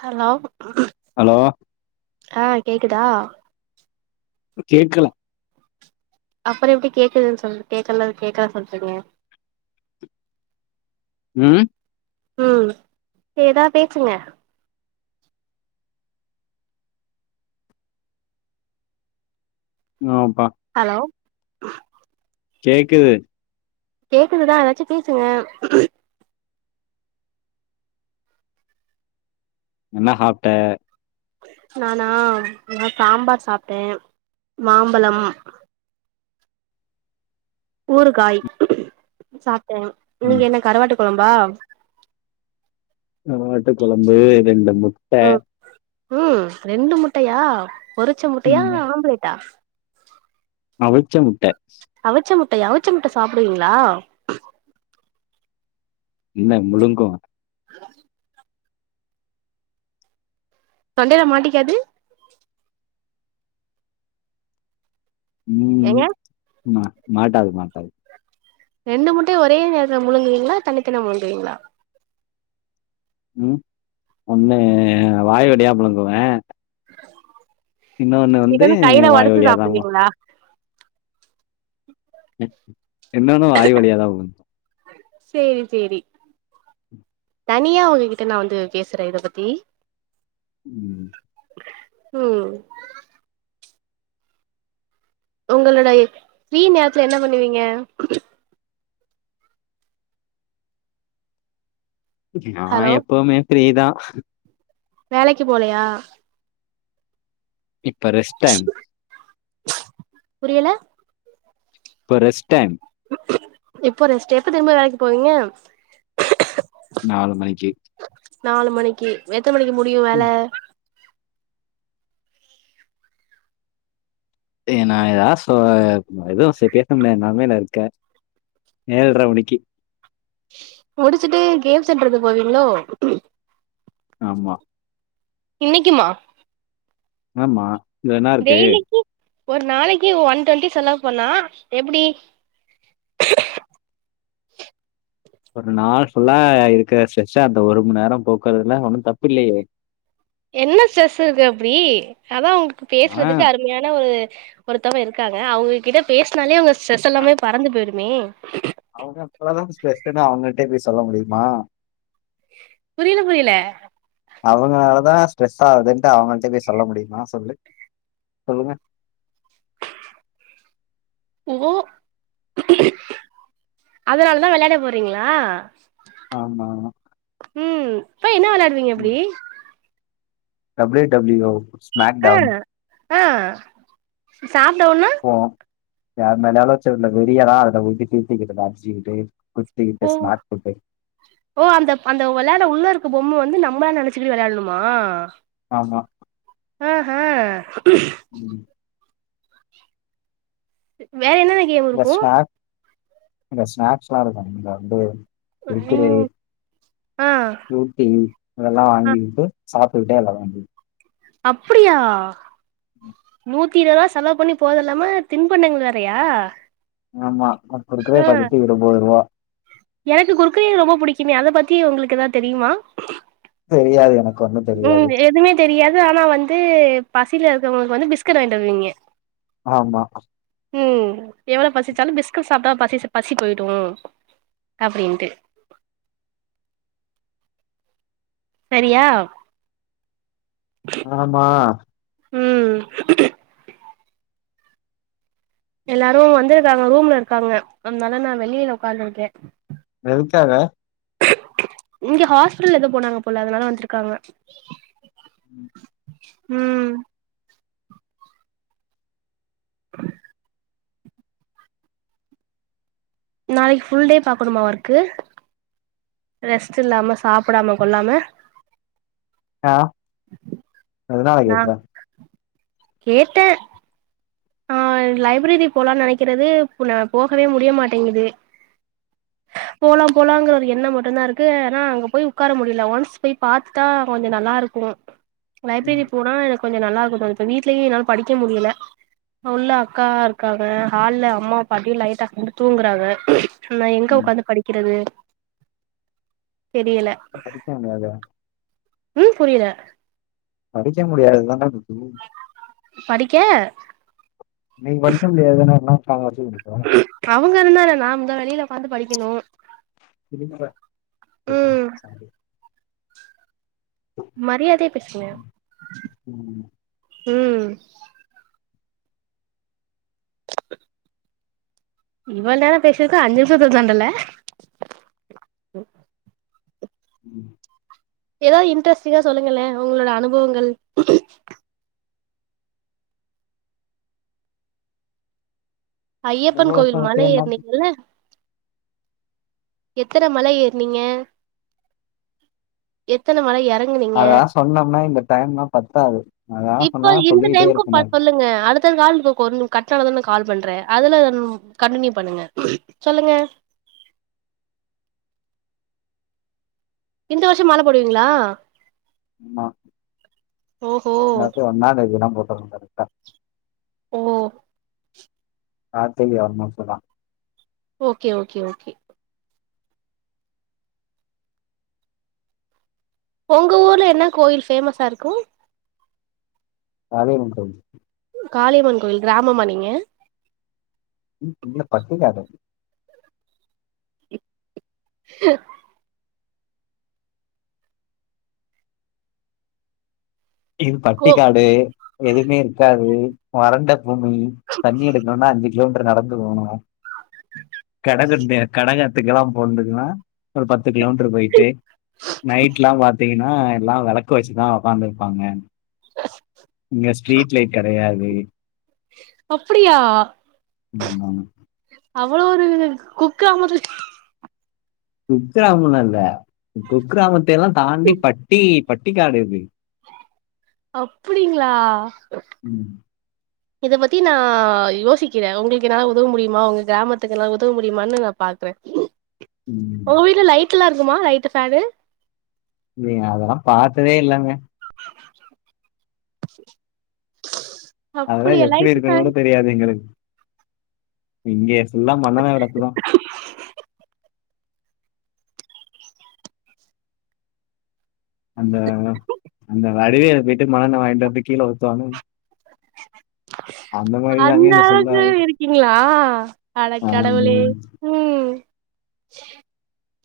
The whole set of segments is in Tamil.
ஹலோ ஹலோ ஆ கேக்குதா எ கேக்குறோ அப்பற எப்டி கேக்குதுன் சொல்ட்டு கே்கலன் கேக்குற சொல்றீங்க ம் ம் எதா பேசுங்க நாப் ஹலோ கேக்குது கேக்குதுனா எதாச்சு பேசுங்க என்ன சாப்ட்ட நானா இப்ப சாம்பார் சாப்ட்டே மாம்பழம் ஊறுகாய் சாப்ட்டே நீங்க ம் என்ன கருவாட்டு கொழம்பா கருவாட்டு கொழம்பு இது இந்த முட்ட ம் ம் ரெண்டு முட்டயா பொறிச்ச முட்டயா ஆம்ப்லேட்டா அவுச்ச முட்ட அவுச்ச முட்டயா அவுச்ச முட்ட சாப்டுவீங்ளா இன்ன முழுங்குவோ தொண்டையில மாட்டிக்காது ஏங்க ம் மா மாட்டாது மாட்டாது ரெண்டு முட்டைய ஒரே நேரத்ல முழுங்குவீங்ளா தனித்தனியா முழுங்குவீங்ளா ம் ஒண்ணு வாய்வழியா முழுங்குவ இன்னொன்னு கையில வாய் ஒடச்சு வழியாதா சாப்டுவீங்ளா இன்னொன்னும் வாய் வழியாதான் போ சேரி சேரி தனியா உங்ககிட்ட நா வந்து பேசுற இத பத்தி ம் ம் உங்களுடய ஃப்ரீ நேரத்துல என்ன பண்ணுவீங்க நா எப்பவுமே ஃப்ரீதா வேலைக்கி போலயா இப்ப ரெஸ்ட்டைம் புரியல இப்ப ரெஸ்ட் டைம் இப்போ ரெஸ்ட் டைம் எப்ப திரும்ப வேலைக்கி போவீங்க நாலு மணிக்கி நாலு மணிக்கி எத்தன மணிக்கு முடியு வேல ஏ நா ஏதாவ் சொ எதுவு பேச முடியாத நெலமயில இருக்கேன் ஏழ்ர மணிக்கி முடிச்சிட்டு கேம் சென்றுக்கு போவீங்ளோ ஆமா இன்னைக்குமா ஆமா இதுல என்னா இருக்கு டெய்லிக்கு ஒரு நாளக்கி ஒன் டுவெண்டி செலவு பண்ணா எப்டி ஒரு நாள் ஃபுல்லா இருக்குற ஸ்ட்ரெஸ்அ அந்த ஒரு மண் நேரம் போக்குறதுல ஒன்னு தப்பு இல்லையே என்ன ஸ்ட்ரெஸ் இருக்கு அப்டி அதான் உங்களுக்கு ஆ பேசுறதுக்கு அருமையான ஒரு ஒருத்தவுங்க இருக்காங்க அவுங்ககிட்ட பேசுனாலே உங்க ஸ்ட்ரெஸ் எல்லாமே பறந்து பேயிடுமே அவுங்க அப்பளதான் ஸ்ட்ரெஸ் ன்னு அவுங்கிட்டயே போய் சொல்ல முடியுமா புரியில புரியில அவுங்களாலதா ஸ்ட்ரெஸ் ஆகுதுன்ட்டு அவங்கள்ட பேய் சொல்ல முடியுமா சொல்லு சொல்லுங்க ஓ அதனாலதா வெளையாட போறீங்ளா ஆமாமா போய் என்ன வெளையாடுவீங்க அப்டி டபுள்யூ டபுள்யூ ஆ மேக்டவுன் ஆ சாப்டவுன்னா போ யார் மேலயாவ்து வச்சிருந்த வெரியதா அத [unintelligible] தீர்த்திக்கிட்டு அச்சிக்கிட்டு ஓ ஓ அந்த அந்த வெளாட உள்ள இருக்க பொம்ம வந்து நம் பன் நெனச்சக்கிட்டு வெளையாடணுமா ஆமா ஆஹ ம். வேற என்னென்ன கேம் இருக்கூ அங்க ஸ்நாக்ஸ்ல்லா இருக்கும் இந்த வந்து குர்க்குரே ம் ஆ ஃப்ரூட்டி அதெல்லா அ வாங்கிகிட்டு சாப்டுகிட்டே வெளால்லாம் அப்புடியா நூத் த்தி இருவருவா செலவு பண்ணி போரதுல்லாம திண்பண்டங்கள் வேறையா ஆமா மப்பரு பகுத்து இருபது ரூவா எனக்கு குர்க்குரே ரொம்ப புடிக்குமே அத பத்தி உங்களுக்கு ஏதா தெரியுமா தெரியாது எனக் ம் எதுவுமே தெரியாது ஆனா வந்து பசியில இருக்கவங்களுக்கு வந்து பிஸ்கட் வாங்கிட்டு வருவீங்க ஆமா ம் எவ்ளோ பசிச்சாலு பிஸ்கட் சாப்ட்டா பசி பசி போய்டு அப்டின்ட்டு சரியா ஆமா ம் எல்லாரு வந்திருக்காங்க ரூம்ல இருக்காங்க அதனால நா வெளியில உட்காந்ருக்கே எதுக்காக இங்க ஹாஸ்பிடல் எதோ போனாங்க போல அதனால வந்துருக்காங்க ம் ம் ஆ நாளைக்கு ஃபுல் டே பாக்கணுமா ஒர்க்கு ரெஸ்ட் இல்லாம சாப்டாம கொல்லாம ஆ எதனால நா கேக்குற கேட்டே ஆ லைப்ரரி போலான் நெனைக்கிறது நா போகவே முடிய மாட்டேங்குது போலா போலாங்கற ஒரு எண்ண மட்டுந்தா இருக்கு ஆனா அங்க போய் உக்கார முடியல ஒன்ஸ் போய் பாத்துட்டா கொஞ்ச நல்லா ல்லா இருக்கு லைப்ரரி ம் போனா எனக்கு கொஞ்ச நல்லா இருக்கு தோணு இப்ப வீட்லயு என்னால படிக்க முடியல உள்ள அக்கா இருக்காங்க ஹால்ல அம்மா பாட்டி லைட் ஆஃப் பண்ட்டு தூங்குறாங்க நா எங்க ம். உக்காந்து படிக்கிறது தெரியல படிக்கமாத ம் புரியல படிக்க முடியாதுதான தூகி படிக்க நீ படிக்க முடியாதுன்னா [unintelligible] அவங்க இருந்தான நா தா வெளியில உக்காந்து படிக்கணு ம் [unintelligible] மரியாதை பேசுங்க ம் ம் இவள் நேர பேசிருக்கோ அஞ்சு நிமிஷத்த தாண்டல ம் ஏதாது இன்ட்ரெஸ்ட்டிங்கா சொல்லுங்கள உங்களோட அனுபவங்கள் ஐயப்பன் கோவில் அனுபவத்த மல என்ன ஏற்னிங்கல எத்தன மல ஏற்னீங்க எத்தன மல எ றங்கனீங்க அதா சொன்னோம்னா இந்த டைம்லா பத்தாது அதா இப்போ சொன்னா இந்த சொல்லிக்கிட்டே டைமுக்கு இருப்பனாரு சொல்லுங்க அடுத் அடுத்த கால் கட்டாணது நா கால் பண்றே அதுல கண்டினியூ பண்ணுங்க சொல்லுங்க இந்த வருஷ மால போடுவீங்களா ஆமா ஓஹோ இந்த வாட்டி ஒன்னாந் தேதிலா போட்டுறனு கரக்டா ஓ ஆ தெரிய வர்மா சொல்லா ஓகே ஓகே ஓகே உங்க ஊர்ல என்ன கோயில் ஃபேமஸா இருக்கு மாரியம்மன் கோவில் காளியம்மன் கோயில் கிராமமா நீங்க ம் இல்ல பட்டிக்காடு ஹ இது கோ பட்டிக்காடு எதுவுமே இருக்காது வறண்ட பூமி தண்ணி எடுக்கணுன்னா அஞ்சு கிலோமீட்டர் நடந்து போணு கட கண்ணி கடகாத்துக்கெல்லா போண்துகன்னா ஒரு பத் பத்து கிலோமீட்டர் பொயிட்டு நைட்லா பாத்தீங்கன்னா எல்லா வெளக்கு வச்சுதா உக்காந்துரு ப்பாங்க இங்க ஸ்ட்ரீட் லைட் கெடையாது அப்புடியா ம் அவ்ளோ ஒரு குக் கிராமத்து குக் கிராமல்லா இல்ல குக்கிராமத்தெல்லா தாண்டி பட்டி பட்டி காடு இது அப்புடிங்ளா ம் இத பத்தி நா யோசிக்கிறே உங்களுக்கு என்னால உதவ முடியுமா உங்க கிராமத்துக்கு என்னால உதவ முடியுமான்னு நா பாக்றே றே ம் உங்க வீட்டுல லைட்ல்லா இருக்குமா லைட்டு ஃபேனு நீங்க அதெல்லா பாத்ததே இல்லங்க அதல்லா அப்டியா எப்புடி லைட்டு இருக்குணு ஃபேன் கூட தெரியாது எங்களுக்கு இங்க எல்லா மண்ணென்ன வெளக்கு தா அந்த அந்த வடிவேல் போயிட்டு மண்ணெண்ண வாங்கிட்டு வந்து கீழ ஊத்துவாங்க அந்த மாரிதாங்க அந்த இங்க அளவுக்கு ஃபுல்லாவே இருக்கீங்களா அட ஆமா கடவுளே ம்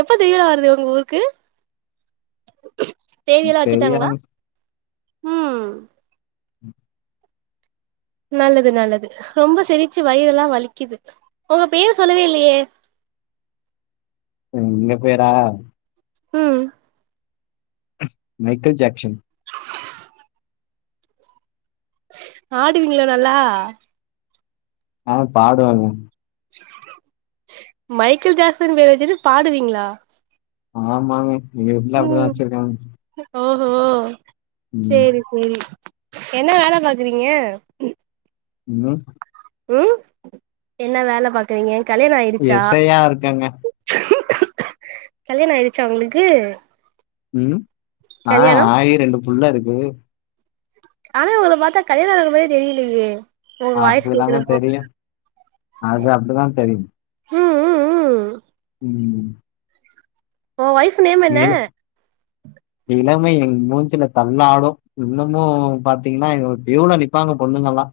எப்ப திருவிழா வருது உங்க ஊருக்கு தேதியெல்லா வச்சுட்டாங்களா தெரியலங்க ம் நல்லது நல்லது ரொம்ப சிரிச்சு வயிரெல்லா வலிக்கிது உங்க பேரு சொல்லுவே இல்லேயே எங்க பேரா ம் மைக்கல் ஜாக்ஸ்சன் ஆடுவீங்களா நல்லா ஆ பாடுவேங்க மைக்கேல் ஜாக்சன் வேற வச்சுட்டு பாடுவீங்ளா ஆமாங்க எங்க வீட்ல அப்டிதா வச்சுருக்காங்க ஓஹோ செரி செரி என்ன வேல பாக்குறீங்க ம் ம் என்ன வேல பாக்குறீங்க கல்யாணோ ஆயிடுச்சா எஸ் ஐ யா இருக்கேங்க கல்யாணோ ஆயிடுச்சா உங்களுக்கு ம் ஆ கல்யாணம் ஆயி ரெண்டு புள்ள இருக்கு ஆனா உங்கள பாத்தா கல்யாணோ ஆனவுங்க மாரியே தெரியலையே உங்க வாய்ஸ் அப்புடிதாங்க கேக்குறப்போ தெரியு அது அப்டிதா தெரியு ம் ம் ம் ம் ஒங்க ஒய்ஃப் நேம் என்ன இள இளமை என் மூஞ்சுல தள்ளாடு இன்னமு பாத்தீங்கன்னா இங்க ஒரு கிவுல நிப்பாங்க போ பொண்ணுங்களா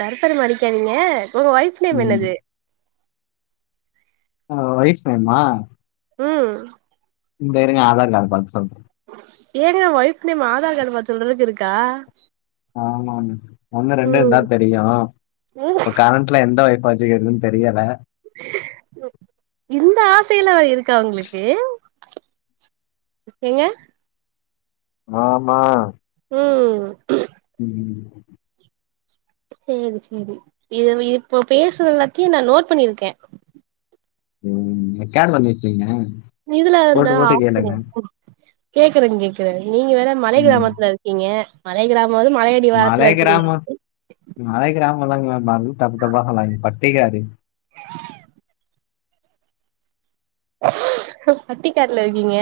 தர் பெரும அடிக்காதிங்க உங்க வைய்ப் நேம் ம் என்னது எங்க வைஸ் நேமா ம் இந்த இருங்க ஆதார் காடு பாத்து சொல்ற ஏங்க ஒய்ஃப் நேமு ஆதார் காடு பாத் சொல்றளவ்க் இருக்கா அ ஆமா [unintelligible] ஒ ஒண்ணு ரெண்டு ம் இருந்தா தெரியு ம் இப்போ கரண்ட்ல எந்த வைஃப் [unintelligible] து எதுன் தெரியல இந்த ஆசையிலா வே இருக்கா உங்ளுக்கு ஏங்க ஆமா ம் [inaudible] சேரி செரி இதுவு இப்போ பேசுற எல்லாத்தியு நா நோட் பண்ணிருக்கே ம் ரெக்காடு பண்ணி வெச்சீங்க இதுல இந்தா [inaudible] கேக்குற கேக்குற நீங்க வேற மலை ம் கிராமத்ல இருக்கீங்க மலை கிரா மோது மலையடி வாரத்துல இருக்கிங் [inaudible] [unintelligible] மாரி தப்பு தப்பா சொல்லாதிங்க பட்டிகாடு பட்டிக்காட்ல இருகீங்க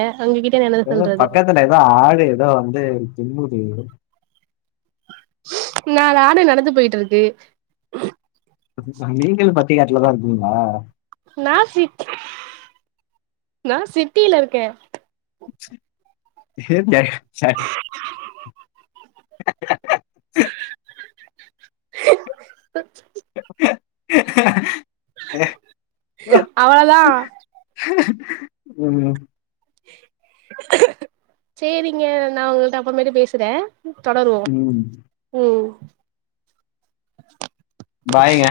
எதோ பக்கத்துல எதோ ஆடு எதோ வந்து ஜிம்முது நாலு ஆடு நடந்து போயிட்டுருக்கு நீங்களு பட்டி காட்லதா இருக்கிங்ளா நா சிட்டி நா சிட்டில இருக்கே [unintelligible] அவளதா ம் சேரிங்க நா உங்கள்ட அப்பற்மேட்டு பேசுறே தொடருவோ ம் ம் பாய்ங்க